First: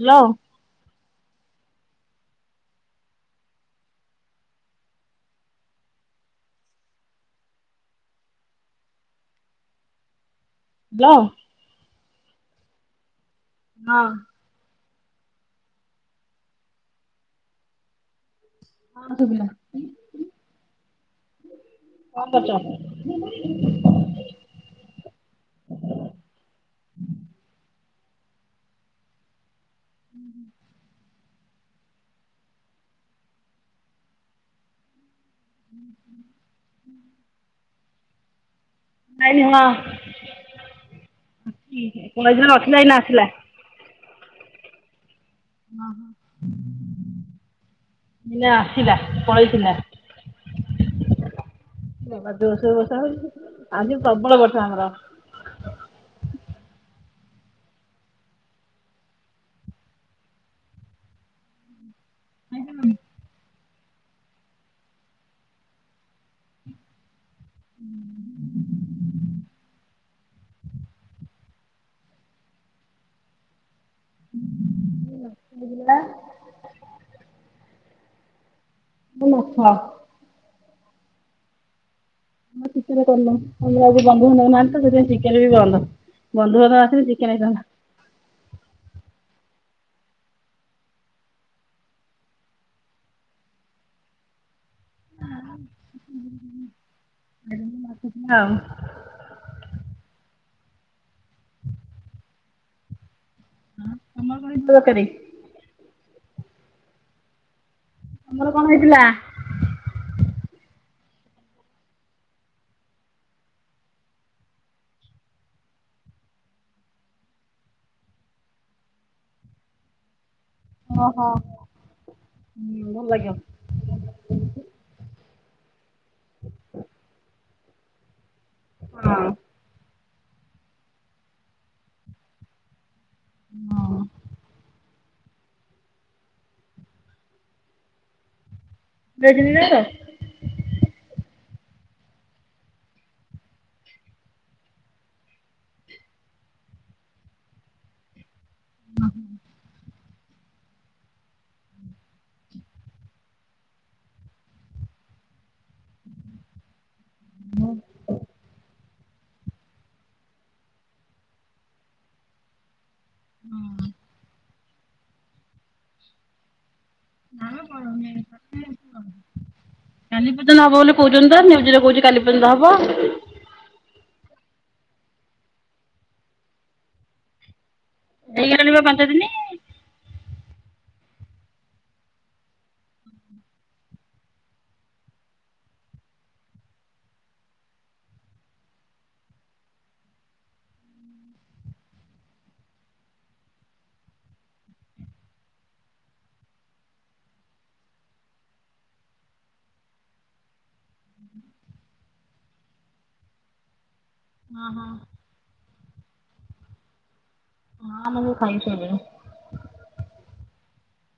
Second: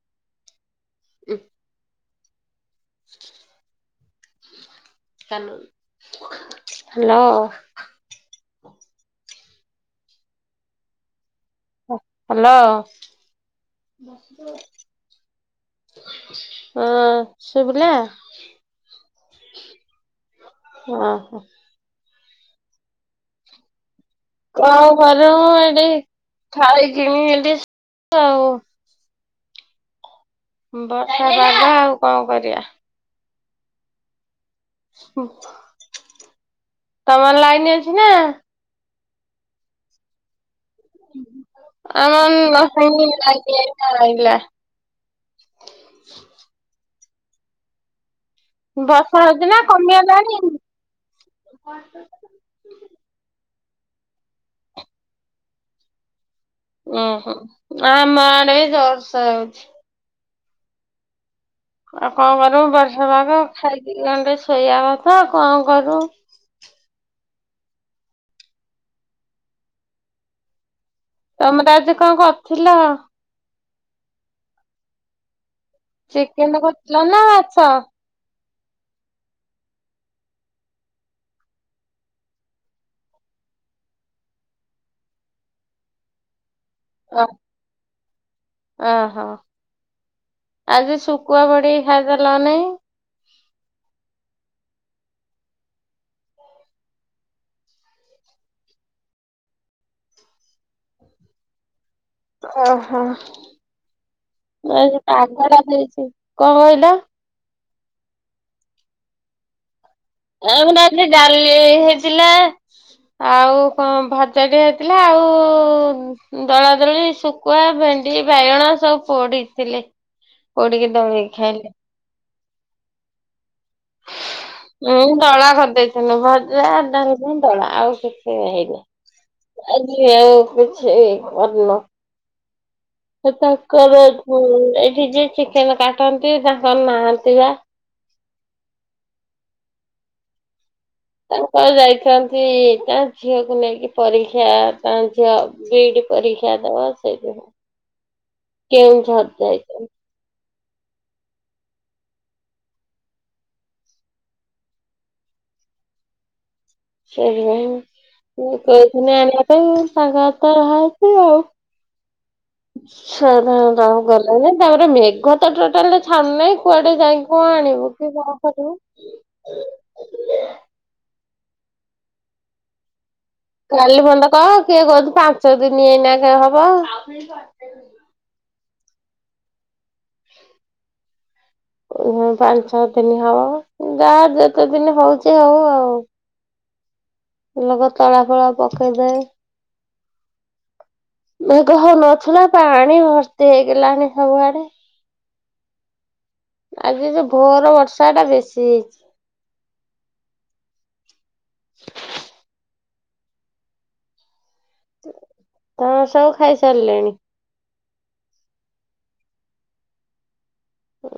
Hello. ଉଁ। କାନୁନ hello. Hello. ହଁ ହ୍ୟାଲୋ। ହଁ ସୁଵିଲା? ହଁ ସୁଵିଲା, ଓହୋ କଣ କରୁଛ? କଣ କରିବୁ ଏଠି ଖାଇକିନି [inaudible] ଆଉ। ହୁଁ [inaudible] ବର୍ଷା ବାଗା ଆଉ କଣ କରିବା। ହୁଁ। ହୁଁ ହୁଁ ହୁଁ। ତମର ଲାଇନ ଅଛି ନା? ନାଇଁନି ହଁ। ଆମର କଲେଜରେ ନଥିଲା ନାହିଁ ଏଇନା ଆସିଲା। ଲାଇନି ଏଇନେ ଆଇଲା। ହଁ, ହଁ [inaudible] ଏଇଲେ ଆସିଲା ବର୍ଷା ହଉଛି ନା ପଳେଇଥିଲା କମିଗଲାଣି [inaudible] ଜୋସେ ରେ ବଷା ହଉଛି, ଆଜି ପ୍ରବଳ ବର୍ଷା ଆମର। ଓହୋ ଆମ ଆଡେ ଜୋରସରେ ହଉଛି। ଆଉ କଣ କରଵୁ ବର୍ଷା ପାଗ ଖାଇକି ଗଣ୍ଡେ ଶୋଇବା କଥାଉ କଣ କରୁ [inaudible] ତମର ଆଜି କଣକରିଥିଲ? [unintelligible] ଚିକେନ କରିଥିଲ ନା ମାଛ? ଏଇ ମାଛ। ହଁ ଚିକେନ କରିବ, ଆମର ଆଜି ବନ୍ଧୁ ବାନ୍ଧବ ନାହାନ୍ତି ତ ସେଥିପାଇଁ ଚିକେନ ବି ବନ୍ଦ, ବନ୍ଧୁ ବାନ୍ଧବ ଆ ଆସିଥିଲେ ଚିକେନ ହେଇଥାନ୍ତା। ଓହୋ ଆଜି ଶୁଖୁଆ ପୋଡିକି ଖାଇଦେଲନି। [inaudible] ଓହୋ ତମର କଣ ହେଇଥିଲା ଆଜି ତରକାରୀ? ପାଗଟା ଦେଇଛି କଣ କହିଲ? ତମର କଣ ହେଇଥିଲା? ଆମର ଆଜି ଡାଲି ହେଇଥିଲା। ଆଉ କଅଁ ଭଜାଟେ ହେଇଥିଲା ଆଉ ଦଳାଦଳି ଶୁଖୁଆ ଭେଣ୍ଡି ବାଇଗଣ ସବୁ ପୋଡିଥିଲି ପୋଡିକି ଜମେଇ ଖାଇଲେ। ହୁଁ ଭଲ ଲାଗିବ। ମୁଁ ଦଳା କରିଦେଇଥିନୁ ଭଜାଡାଲି ଦଳା ଆଉ କିଛି ହେଇନି। ହଁ। ଆ ଆଉ କିଛି ମନ [unintelligible] ହଁ ଏତାଙ୍କର ଏ ଏଇଠି ଯିଏ ଚିକେନ କାଟନ୍ତି ତାଙ୍କର ନାହାନ୍ତି ବା। ଏଇଠି ଯେ ତାଙ୍କର ଯାଇଛନ୍ତି ତା ଝିଅକୁ ନେଇକି ପରୀକ୍ଷା ତାଙ୍କ ଝିଅ ବିଡି ପରୀକ୍ଷା ଦବ ସେଇଥିପାଇଁ କେଉଁଝର ଯାଇଛନ୍ତି। ସେଥିପାଇଁ ମୁଁ କଉଥିନିଆଣିବା ତାଙ୍କର ତ ନାହିଁନ୍ତି ଆଉ। ଛୁଆଉରା ଆଉ ଗଲେ ନାହିଁ ତା ପରେ ମେଘ ତ ଟୋଟାଲ ଛାଡୁ ନାହିଁ କୁଆଡେ ଯାଇଁକି କଅଁ ଆଣିବୁ କି କଅଁ କରିବୁ କାଲି ପର୍ଯ୍ୟନ୍ତ ହବ ବୋଲି କହୁଛନ୍ତି ତ ନ୍ୟୁଜରେ କହୁଛି କାଲି ପର୍ଯ୍ୟନ୍ତ ହବ କାଲି ପର୍ଯ୍ୟନ୍ତ କହ କିଏ କହୁଛି ପାଞ୍ଚ ଦିନ ଏଇନା ହବ ହେଇ ଗଲାଣି ପା ପାଞ୍ଚ ଦିନି। [inaudible] ପାଞ୍ଚ ଛଅ ଦିନ ହବ ଯାହା ଯେତେ ଦିନି ହଉଛି ହଉ ଆଉ। ଲୋକ ତଳା ଫଳା ପକେଇବେ। ମେଘ ହଉନଥିଲା ପାଣି ଭର୍ତ୍ତି ହେଇଗଲାଣି ସବୁଆଡେ ଆଜି ଯୋଉ ଭୋର ବର୍ଷା ଟା ବେଶି ହେଇଛି। ହଁ ହଁ। ତ ସବୁ ଖାଇ ସାରିଲେଣି? ହଁ ଆମ ବୋଉ ଖାଇସାରିଲେଣି।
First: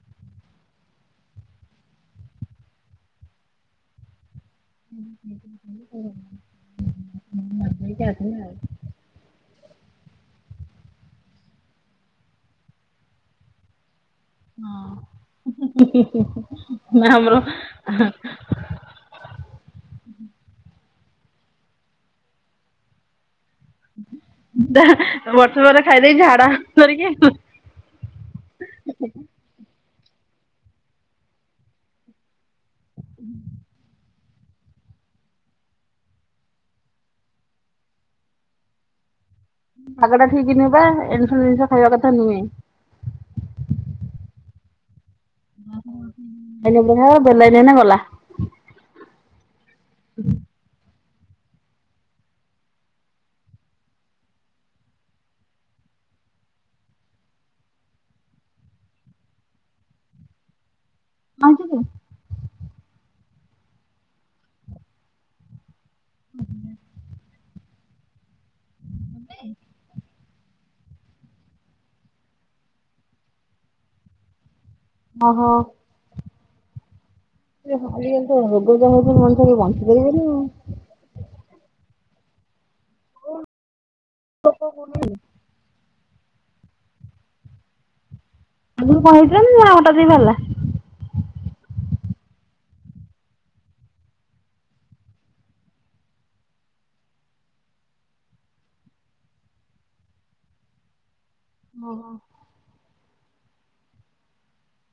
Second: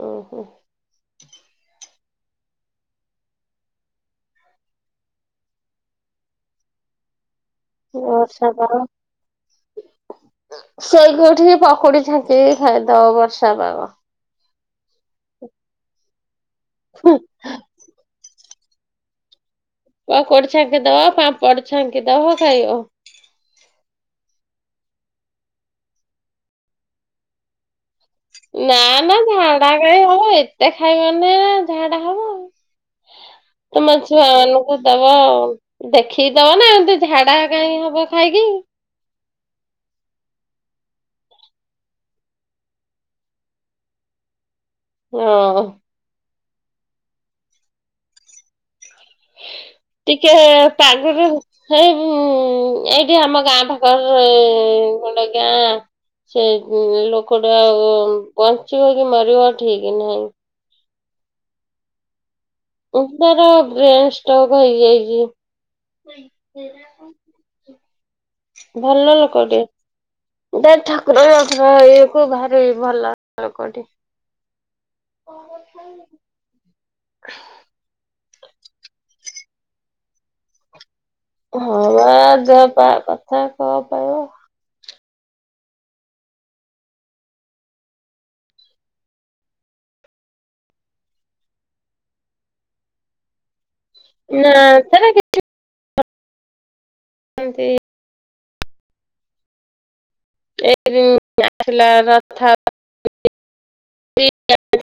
ଓହୋ। ଁ [inaudible] ବର୍ଷା ପାଗ। ଶୋଇକି ଉଠିଚି ପକୁଡି ଛାଙ୍କି ଖାଇ ଦବ ବର୍ଷା ପାଗ। ହଁ ହୁଁ ହୁଁ ହୁଁ ନା ଆମର ହେଁ ପକୁଡି ଛାଙ୍କିଦେବ ପାମ୍ପଡ ଛାଙ୍କି ଦବ ଖାଇବ। ଦା ବର୍ଷା ପାଖରେ ଖାଇଦେଇ ଝାଡା ଧରିକି ନା ନା ଝାଡା, କାଇଁ ହବ ଏତେ ଖାଇବ ମାନେ ଝାଡା ହବ ଆଉ। ତମ [unintelligible] ଛୁଆ ମାନଙ୍କୁ ଦବ ଦେଖିକି ଦବା ନା ଏମତି ଝାଡା କାହିଁ ହବ ଖାଇକି। ପାଗ ଟା ଠିକ ନବା ଏ ସବୁ ଜିନିଷ ଖାଇବା କଥା ନୁହେଁ। ହୁଁ। ବ ନ ହଁ ବୁଲାଇନ ନଙ୍ଗୋଲ [unintelligible] ଟିକେ ପାଗ ଦଉ। ସେଇ ଏଇଠି ଆମ ଗାଁ ପାଖର ଗୋଟେ ଗାଁ ସେ ଲୋକଟା ଆଉ ବଞ୍ଚିବ କି ମରିବ ଠିକ୍ ନାହିଁ। ଆଉଁସି ଦେ। [unintelligible] ଭଲ ଲୋକଟେ। ବେ ଠାକୁର ବାକୁର ହେଇକି ଭାରି ଭଲ ଲୋକଠି। ଓହୋ। ଆଜି କଲି ତ ରୋଗ ଯାହା ହୋଉଛି ମଣିସ ଟିକେ ବଞ୍ଚି ପାରିବନି ଆଉ। ହଁ ବା ଦେହ ପା କଥା କଣ ପାଇବ। [unintelligible] ଆଗୁରୁ କଣ ହେଇଥିଲା ନା ହଟାତ୍ ହେଇଗଲା। ନାଁ ସେ ହନ୍ତି। ଯୋଉ ଆସିଲା ରଥ। ଠିକ୍।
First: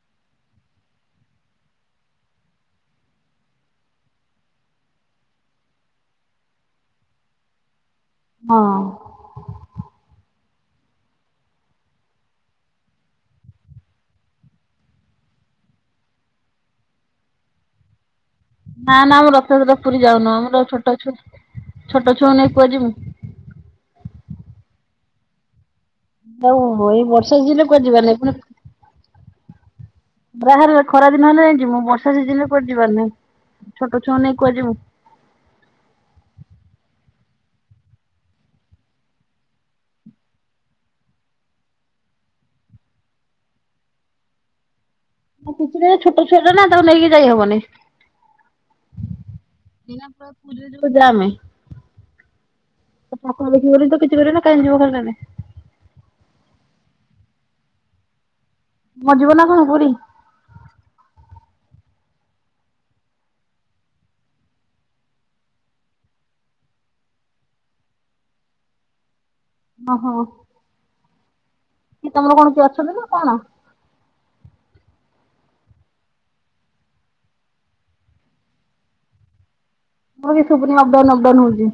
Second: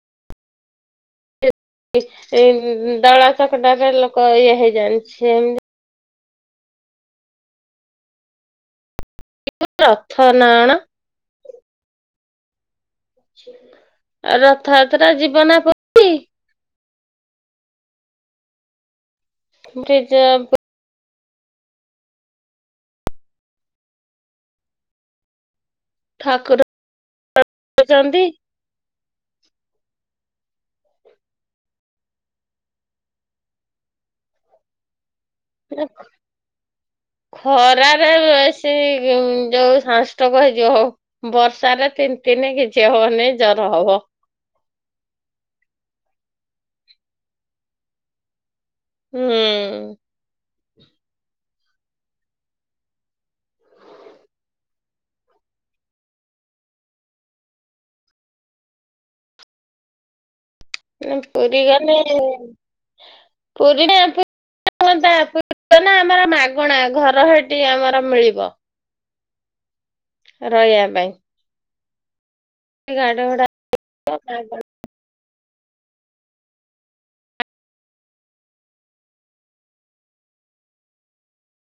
ଏଇ ଦଳା ଚକଟାରେ ଲୋକ ଇଏ ହେଇ ଜାଣିଛି ଏମିତି ହଁ। ରଥ ନା କଣ? ଆ ରଥଯାତ୍ରା ଜୀବନ ନା ନା ଆମ ରଥଯାତ୍ରା ପୁରୀ ନିଜ ଯାଉନୁ ଆମର ଛୋଟ ଛୁ ଛୋଟ ଛୁଆ କୁ ନେଇ କୁଆଡେଜିମୁଁ। ଠାକୁର ହୋଉ ଏଇ ବର୍ଷା ଦିନେ କୁଆ ଯିବ ନାଇଁ ଅଛନ୍ତି। ପୁଣି ବାହାରେ ଖରା ଦିନ ହେଲେ ଯାଇଁ ଯିବୁ ବର୍ଷା ସିଜିନି ରେ କୁଆଡେ ଯିବାର ନାହିଁ। ଛୋଟ ଛୁଆଙ୍କୁ ନେଇ କି କୁଆଡେଯିବୁ। [unintelligible] ଖରାରେ ବେଶୀ ଯୋଉ ସାଷ୍ଟକ ହେଇଯିବ ଆଉ। ବର୍ଷାରେ ତିନି ତିନି କିଛି ହବନି ଜର ହବ। ନାଇଁ କିଛି ନାହିଁ ଛୋଟ ଛୁଆ ଟା ନା ତାକୁ ନେଇକି ଯାଇ ହବନି। ହୁଁ। [unintelligible] ତା ପାଖକୁ ଦେଖି ଗଲେତ କିଛି କରିବନି କାହିଁ ଯିବ ଖାଲିଟାରେ। ମରିଜିବ ନା କଣ ପୁରି? ପୁରୀ ଗଲେ ପୁରୀ ନା [unintelligible] ଆମର ମାଗଣା ଘର ହେଠି ଆମର ମିଳିବ। ଓ ହୋ। ରହିବା ପାଇଁ। କି ତମର କଣ କିଏ ଅ ସେ ଗାଡି ଭଡା [unintelligible] ମଁ କିଛି ସୁବୁନି ଅପ୍ ଡାଉନୁ ଅପ୍ ଡାଉନୁ ହୋଉଚି।